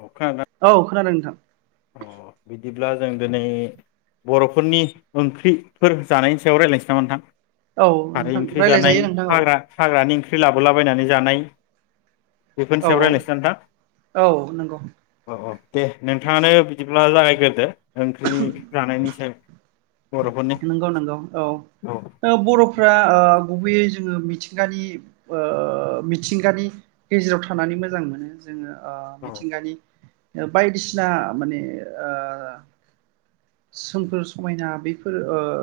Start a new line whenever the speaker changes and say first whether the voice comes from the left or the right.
left: अ खोनादोंना
right: औ खोनादों नोंथां।
left: अ बिदिब्ला जों दिनै बर'फोरनि ओंख्रिफोर जानायनि सायाव रायज्लायनोसै नामा नोंथां?
right: औ
left: खारै
right: नोंथां
left: ओंख्रि जानाय
right: रायज्लायजायो नोंथां औ
left: हाग्रा हाग्रानि ओंख्रि लाबोलाबायनानै जानाय बेफोरनि
right: औ
left: सायाव रायलायनोसै
right: औ
left: नोंथां
right: औ नंगौ
left: औ औ। दे थाङानो बिदिब्ला जागायग्रोदो। ओंख्रिनि जानायनि सायाव‌।
right: नंगौ नंगौ औ बर'फ्रा गुबैयै जोङो मिथिंगानि मिथिंगानि गेजेराव थानानै मोजां मोनो जोङो
left: औ
right: मिथिंगानि बायदिसिना माने सोमखोर समायना बेफोर फोर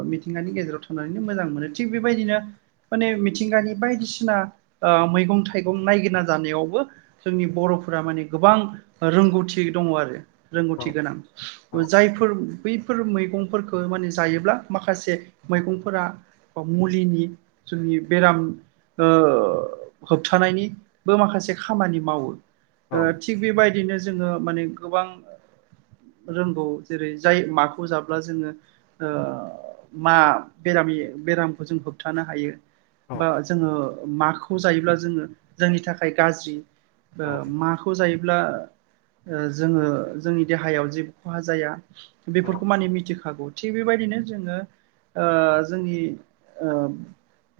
right: मिथिंगानि गेजेराव थानानैनो मोजां मोनो थिग बेबायदिनो माने मिथिंगानि बायदिसिना मैगं थाइगं नायगिरना जानायावबो जोंनि बर'फोरा माने गोबां रोंगौथि दङ आरो।
left: औ
right: रोंगौथि गोनां जायफोर बैफोर मैगंफोरखौ माने जायोब्ला माखासे मैगंफोरा बा मुलिनि जोंनि बेराम होबथानायनिबो माखासे खामानि मावो।
left: औ
right: थिग बेबायदिनो जोङो माने गोबां रोंगौ जेरै जाय माखौ जाब्ला जोङो मा बेरामि बेरामखौ जों होबथानो हायो
left: औ
right: बा जोङो माखौ खौ जायोब्ला जोङो जोंनि थाखाय गाज्रि
left: औ
right: माखौ जायो ब्ला जोङो जोंनि देहायाव जेबो खहा जाया। बेफोरखौ माने मिथिखागौ। थिग बेबायदिनो जोङो ओ जोंनि ओ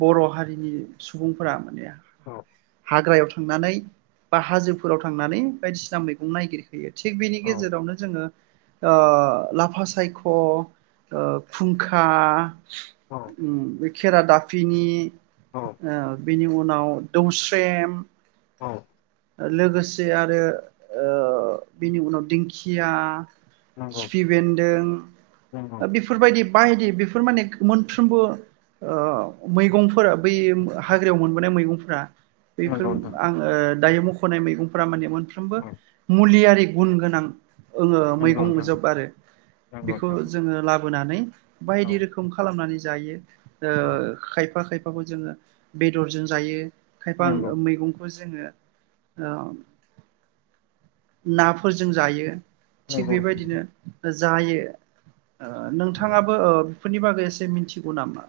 right: बर'हारिनि सुबुंफोरा माने।
left: औ
right: हाग्रायाव थांनानै बा हाजोफोराव थांनानै बायदिसिना मैगं नायगिरो। बियो थिग बेनि
left: औ
right: गेजेरावनो जोङो। ओ लाफा सायख'ओ फुंखा।
left: औ
right: उम बे खेरा दाफिनि
left: औ
right: ओ बिनि उनाव। दो अस। प्रेम
left: औ
right: लोगोसे आरो ओ बेनि उनाव दिंखिया।
left: नंगौ
right: खिफि
left: नंगौ
right: बेन्दों बेफोरबायदि बायदि बेफोर माने। मोनफ्रोमबो ओ मैगंफोरा बै हाग्रायाव मोनबोनाय मैगंफोरा बेफोर
left: नंगौ नोंथां
right: आं ओ दायो मख ख'नाय मैगंफोरा माने मोनफ्रोमबो
left: औ
right: मुलियारि। गुन गोनां। ङो
left: नंगौ नोंथां
right: मैगंजोब आरो
left: नंगौ
right: बेखौ
left: नोंथां
right: जोङो लाबोनानै
left: औ
right: बायदि रोखोम खालामनानै जायो। ओ
left: औ
right: खायफा खायफ खौ जोङो बेदरजों जायो। खायफा
left: नंगौ
right: मैगंखौ जोङो ओ नाफोरजों जायो। थिग
left: नंगौ नोंथां
right: बेबायदिनो जायो। ओ
left: अ
right: नोंथाङाबो ओ बे फोरनि बागै एसे मिथिगौ नामा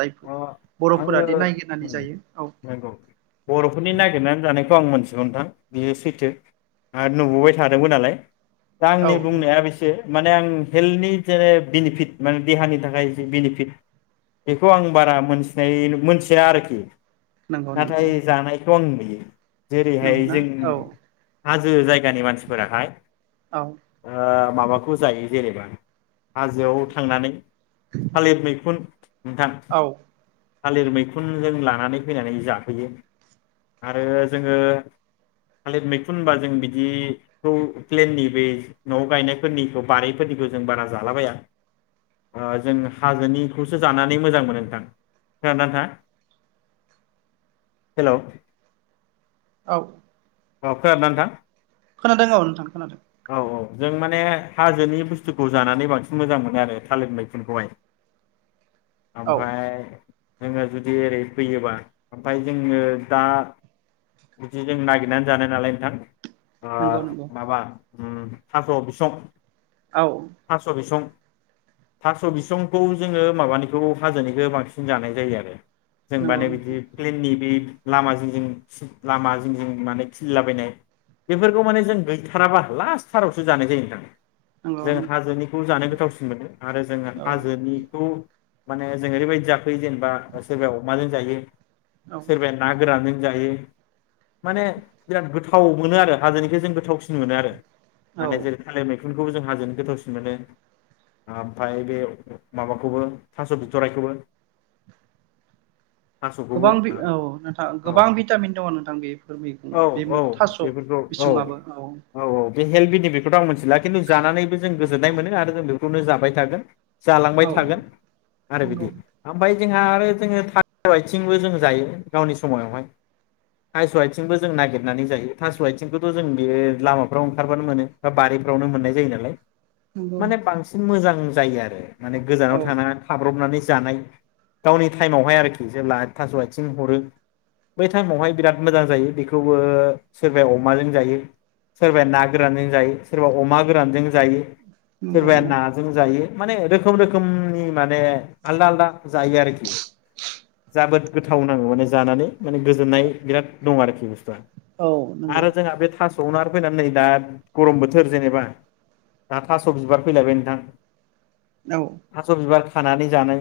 right: जायफोर?
left: आङो
right: बर'फोरादि नायगिरनानै जायो औ
left: नंगौ बर'फोरनि नागिरनानै जानायखौ आं मोनसे ओ नोंथां बियो सैथो आरो नुबोबाय थादोंमोन नालाय। दा
right: औ
left: आंनि बुंनाया बेसो। माने आं हेल्थनि जेने बेनिफिट माने देहानि थाखाय जि बेनिफिट बेखौ आं बारा मोनसि ओमफ्राय मिथिया आरोखि।
right: नंगौ नंगौ
left: नाथाय जानाय [unintelligible]
right: नंगौ
left: जेरैहाय
right: नंगौना
left: जों
right: औ
left: हाजो जायगानि मानसिफोराहाय
right: औ
left: ओ माबाखौ जायो जेनेबा हाजोआव थांनानै थालिर मैखुन नोंथां।
right: औ
left: थालिर मैखुन जों लानानै फैनानै जाफैयो आरो जोङो थालिर मैखुन होनोब्ला जों बिदिखौ प्लेननि बे न'आव गायनायफोरनिखौ बारिफोरनिखौ जों बारा जालाबाया ओ जों हाजोनिखौसो जानानै मोजां मोनो नोंथां। खोनादों ना नोंथाङा हेल'
right: औ।
left: औ खोनादों ना नोंथां?
right: खोनादों औ नोंथां खोनादों।
left: औ औ जों माने हाजोनि बुस्थुखौ जानानै बांसिन मोजां मोनो आरो थालिर मैखुनखौहाय।
right: औ
left: आमफ्राय जोङो जुदि ओरै फैयोबा ओमफ्राय जोङो दा जुदि जों नागिर नानै जानाय नालाय नोंथां। आ
right: नंगौ नंगौ
left: माबा ओम थास' बिसं
right: औ
left: थास' बिसं थास' बिसंखौ जोङो माबानिखौ हाजोनिखौ बांसिन जानाय जायो आरो जों
right: नंगौ
left: माने
right: नोंथां
left: बिदि प्लेननि बे लामा जिं जिं लामा जिं जिं माने खिलिलाबायनाय बेफोरखौ माने जों गैथाराबा लास्ट थारावसो जानाय जायो नोंथां।
right: नंगौ
left: जों हाजोनिखौ जानो गोथावसिन मोनो आरो जोङो
right: औ
left: हाजोनिखौ माने जों ओरैबायदि जा यो जेनबा सोरबाया अमाजों जायो
right: औ
left: सोरबाया ना गोरानजों जायो माने बिराद गोथाव मोनो आरो हाजोनिखौ जों गोथावसिन मोनो आरो
right: औ
left: माने जेरै थालिर मैखुन खौबो जों हाजोनिखौ गोथावसिन मोनो ओमफ्राय बे माबाखौबो थास' बिथ'रायखौबो।
right: गोबां भि औ नोंथां
left: औ
right: गोबां भिटामिन दङ नोंथां बेफोर
left: औ
right: मैगङाव। बे मै
left: औ
right: थास'
left: बेफोरखौ औ
right: बिसुङाबो औ
left: बे हेलट बेनिफिटखौथ' आं मिथि ला खिनथु जानानैबो जों गोजोन्नाय मोनो आरो जों बे खौनो जाबाय थागोन जालांबाय
right: औ
left: थागोन आरो
right: नंगौ
left: बिदि ओमफ्राय जोंहा आरो जोङो थास' आथिंबो जों जायो गावनि समावहाय थास' आथिंबो जों नागिरनानै जायो थास' आइथिंखौथ' जों बे लामाफ्राव ओंखारबानो मोनो बा बारिफ्रावनो मोननाय जायो नालाय
right: नंगौ
left: माने बांसिन मोजां जायो आरो माने
right: औ
left: गोजानाव थांनाङा खाब्रबनानै जानाय गावनि टाइमावहाय आरोखि जेब्ला थास' आइथिं हरो बै टाइमावहाय बिराद मोजां जायो बे बो सोरबाया अमाजों जायो सोरबाया ना गोरानजों जायो सोरबा अमा गोरानजों जायो
right: नंगौ
left: सोरबाया
right: नंगौ
left: नाजों जायो। माने रोखोम रोखोमनि माने आलदा आलदा जायो आरोखि
right: [inaudible]
left: जोबोद गोथाव नाङो माने जानानै माने गोजोननाय बिराद दं आरोखि
right: औ नंगौ
left: आरो जोंहा बे था- संना फैनानै नै दा गरम बोथोर जेनेबा दा थास' बिबार फैलायबाय नोंथां थास बिबार खानानै जानाय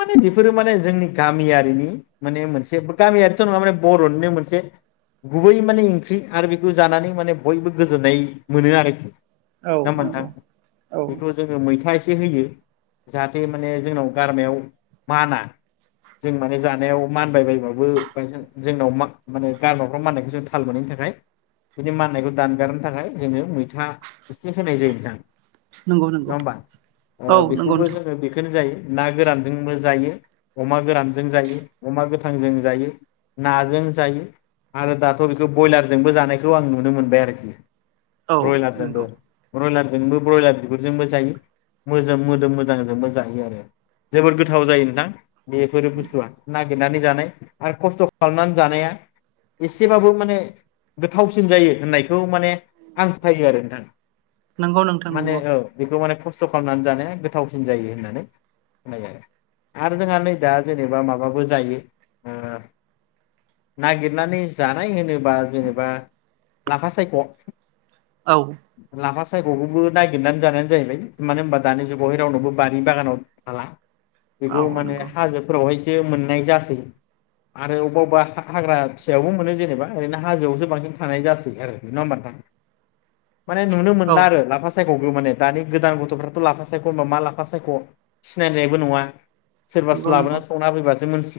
left: माने बेफोरो माने जोंनि गामियारिनि माने मोनसे गामियारिथ' नङा माने बर'निनो मोनसे गुबै माने ओंख्रि आरो बेखौ जानानै माने बयबो गोजोननाय मोनो आरोखि।
right: औ
left: न
right: औ
left: मोनथां
right: नंगौ औ
left: बेथ' जोङो मैथा ए से होयो जाहाथे माने जोंनाव गारामायाव माना जों माने जानायाव मानबायबायबाबो बायसेन जोंनाव मा गार ख्रम माननायखौ जों थाल मोननायनि थाखाय बिदि माननायखौ दानगारनो थाखाय जोङो मैथा एसे होनाय जायो नोंथां
right: नंगौ
left: नङा
right: नंगौ
left: होमबा अ
right: औ नंगौ
left: बेखौबो
right: नोंथां
left: जोङो बेखौनो जायो। ना गोरानजोंबो जायो अमा गोरानजों जायो अमा गोथांजों जायो नाजों जायो। आरो दाथ' बेखौ ब्रयलारजोंबो जानायखौ आं नुनो मोनबाय आरोखि।
right: औ
left: ब्रयलारजोंबो
right: नंगौ
left: ब्रयलार जोंबो ब्रयलार बिगुरजोंबो जायो मोदोम-मोदोम मोजांजोंबो जायो आरो जेबोर गोथाव जायो नोंथां। बेफोर बुस्थुआ ना- गिरनानै जानाय आरो खस्थ' खालामनानै जानाया एसेबाबो माने गोथावसिन जायो होननायखौ माने हास्थायो आरो नोंथां
right: नंगौ नोंथां
left: माने
right: नंगौ
left: औ बेखौ माने खस्थ' खालामनानै जानाया गोथावसिन जायो होननानै खनायो आरो आरो जोंहा नै दा जेनेबा माबाबो जायो अ नागिरनानै जानाय होनो बा जेनेबा लाफा सायख'
right: औ
left: लाफा सायगखौबो ननायागिरनानै जानायानो जाहैबाय मानो होनबा दानि जुगावहाय रावनावबो बारि बागानाव थाला। बेखौ
right: औ
left: माने
right: नंगौ
left: हाजोफोरावहाय मोननाय जासै आरो वावबा वावबा हाग्रा फिसायावबो मोनो जेनेबा ओरैनो हाजोआवसो बांसिन थानाय जासै आरो नोंङा ओमबा नोथां। माने नुनो
right: औ
left: मोनला आरो लाफा सा सायखो माने दानि गोदान गथफ्राथ लाफा सायख होनबा मा लाफा सायख सिनायनायबो नङा। सोरबासो
right: नंगौ
left: लाबोना
right: नंगौ
left: संना होफैबासो मोनथि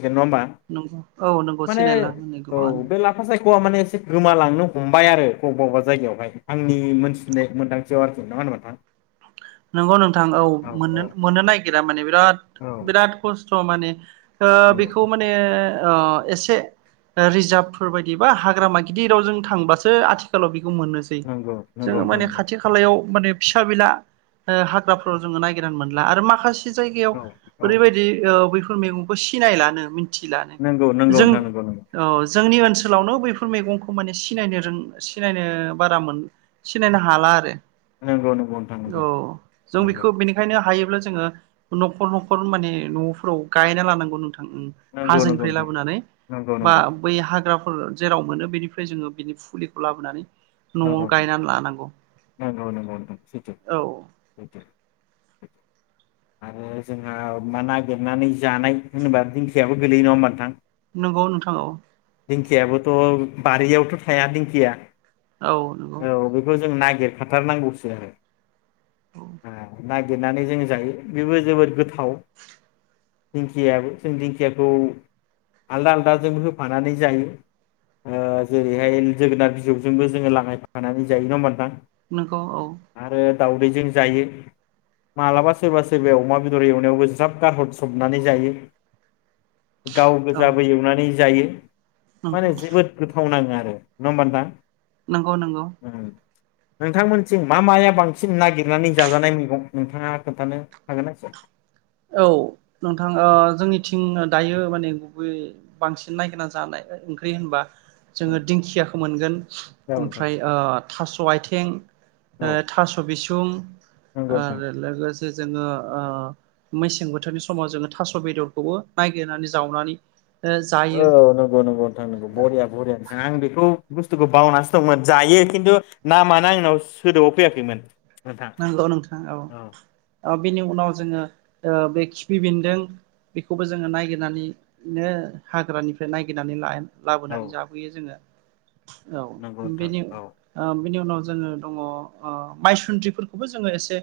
right: नंगौ औ नंगौ सिनायला होनो गोबाङानो
left: साइखौआ माने एसे गोमालांनो हमबाय आरो वावबा वावबा जायगायावहाय आंनि मोनथिनाय मोन्दांथियाव आरोखि नङा होनबा नोंथां?
right: नोंगौ नोंथां औ मोननो मोननो नागिरा माने बिराद
left: औ
right: बिराद खस्थ माने ओ बेखौ माने ओ एसे रिजार्भफोर बायदि बा हाग्रमा गिदिर रावजों थांबासो आथिखालाव मोनसै
left: नंगौ नंगौ नंगौ
right: जोंङो
left: नोंथां
right: माने
left: नंगौ
right: खाथिखालयाव माने फिसाबिला ओ हाग्राफोराव जोङो नायगिरनानै मोनला आरो माखासे जायगायाव
left: औ
right: ओरै
left: नोंथां
right: बायदि ओ बैफो मैगंखौ सिनायलानो मिन
left: नंगौ नंगौ नोंथां नंगौ नंगौ
right: जोंनि ओनसोलावनो बैफोर मैगंखौ माने सिनायनो रों सिनायनो बारा मोन सिनायनो हाला आरो
left: नोंगौ नोंगौ
right: औ जों बेखौ बेनिखायनो हायो ब्ला जोङो नखर नखर माने नफोराव गायना लानांगौ नोंथां
left: नंगौ नंगौ
right: हाजोनिफ्राय
left: नोंथां
right: लाबोनानै
left: नंगौ नंगौ
right: बा बै हाग्रा ब जेराव मोनो बेनिफ्राय जोङो बिनि फुलिखौ लाबोनानै
left: नंगौ
right: न'आव
left: नोंथां
right: गायनानै लानांगौ
left: नंगौ नंगौ नोंथां सैथो
right: औ
left: सैथो आरो जोंहा मा नागिरनानै जानाय होनोबा दिंखियाबो गोलैयो नङा होनबा नोंथां
right: नंगौ नोंथां औ
left: दिंखियाबोथ बारियावथ थाया दिंखिया
right: औ नंगौ
left: गिरखाथारनांगौसो आरो
right: औ
left: आह नागिरनानै जोंङो जायो बेबो जोबोद गोथाव दिंखियाबो जों दिंखियाखौ आलदा आलदाजोंबो होफानानै जायो ओ जेरैहाय जोगोनार बिजौ जोंबो जोङो लागाय फानानै जायो नङा होमाबा नोंथां
right: नंगौ औ
left: दावदैजों जायो मालाबा सोरबा सोरबाया अमा बेदर एवनायावबो ज्राब गारहर सबनानै जायो गाव
right: औ
left: गोजाबो एवनानै जायो माने
right: नंगौ
left: जोबोद गोथाव नाङो आरो नंङा होनबा नोंथां
right: नंगौ नंगौ
left: उम। नोंथांमोनथिं मा माया बांसिन नागिरनानै जाजानाय मैगं नोंथाङा खोन्थानो हागोन ना एसे
right: औ नोंथां जोंनिथिं ओ दायो माने गुबै बांसिन नागिरना जानाय ओंख्रि होनबा
left: औ
right: जोङो दिंखियाखौ मोनगोन
left: जागोन नोंथां
right: ओमफ्राय ओ थास आइथिं
left: औ
right: थास बिसुं
left: नंगौ नोंथां
right: ओ लोगोसे जोङो ओ मेसें बोथोरनि समाव जोङो थास बेदरखौबो नायगिरनानै जावनानै ओ
left: औ
right: जायो
left: नंगौ नंगौ नोंथां नंगौ बरिया बरिया नोंथां आं बेखौ बुस्थुखौ बावनानैसो दंमोन जायो खिन्थु नामानो आंनाव सोदोबआव फैयाखैमोन नोंथां
right: नोंगौ नोंथां औ बेनि उनाव जोङो बे खिफि बेन्दों बेखौबो जोङो नागिरनानैनो हाग्रानिफ्राय नागिरनानै ला
left: औ
right: लाबोनानै जाफैयो जोङो औ
left: नंगौ नोंथां
right: बेनि
left: औ
right: ओ बेनि उनाव जों दङ ओ मायसुन्द्रि बेफोरखौबो जोङो एसे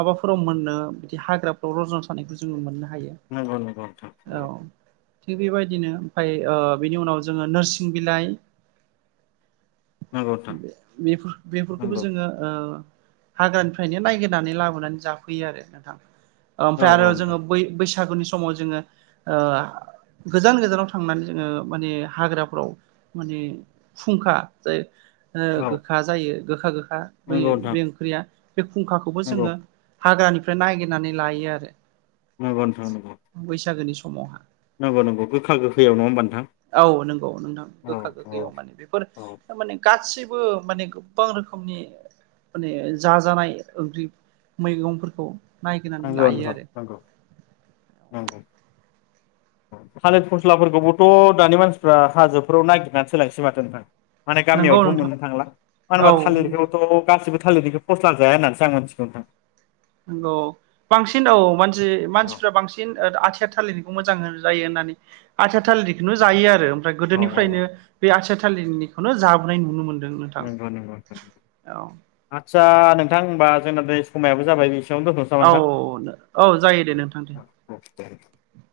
right: माबाफोराव मोनो बिदि हाग्राफोराव रजन थानायखौ जोङो मोननो हायो
left: नंगौ नंगौ नोंथां औ
right: थिग बेबायदिनो ओमफ्राय बिनि उनाव जोङो नोरसिं बिलाइ
left: नंगौ नोंथां
right: बेफोर बेफोरखौबो
left: नंगौ
right: जोङो ओ हाग्रानिफ्रायनो नायगिरनानै लाबोनानै जाफैयो आरो नोंथां
left: औ
right: आफ्राय आरो
left: औ
right: जोङो
left: नोंथां
right: बै बैसाग बैसागुनि समाव जोङो गोजान गोजानाव थांनानै जोङो माने हाग्राफ्राव माने फुंखा जाय
left: औ
right: गोखा जायो गोखा गो खा बे
left: नंगौ नोंथां
right: बै ओंख्रिया फुंखाखौबो
left: नंगौ
right: जोङो हाग्रानिफ्राय नागिरनानै लायो आरो
left: नंगौ नोंथां नंगौ
right: बैसागोनि समावहा
left: नंगौ नंगौ गोखा गोखैयाव नङा होमबा नोंथां
right: औ नंगौ नोंथां
left: औ
right: गोखा
left: औ
right: गोखैयाव माने
left: औ
right: बेफोरमाने गासिब। माने गोबां रोखनि माने। जा जानाय ओंख्रृफ मैगंफोरखौ। नायगिरनानै
left: आंगौ
right: लायो
left: नोंथां
right: आरो
left: नांगौ। नंगौ थालिर फस्लाफोरखौबोथ दानि मानसिफ्रा हाजोफोराव नागिरनानै सीलायसौ माथो नोंथां। माने
right: नंगौ
left: गामियावथ
right: नोंथां
left: मोननो थांला मानो
right: औ
left: होनबा
right: नंगौ
left: थालिरखौथ गासिबो--। थाललिरनिखो फस्ला जाया होननानैसो आं मोन्थिगौ नींथां।
right: नंगौ बांसिन औ मानसि-। मानसिफ्रा बांसिन ओद आथिया-। थालिरनिखौ मोजां जायो होननानै आथिया थालिरखौनो जायो आरो । गोदोनिफ्रायनो बे आथिया--। थालिरनिखौनो जाबोनाय नुनो मोनो ।
left: नंगौ नंगौ आच्छ दा नोंथां होनबा जोंना बे समायाबो जाबाय बेसे
right: औ औ जायो दे नोंथां दे
left: दे
right: ।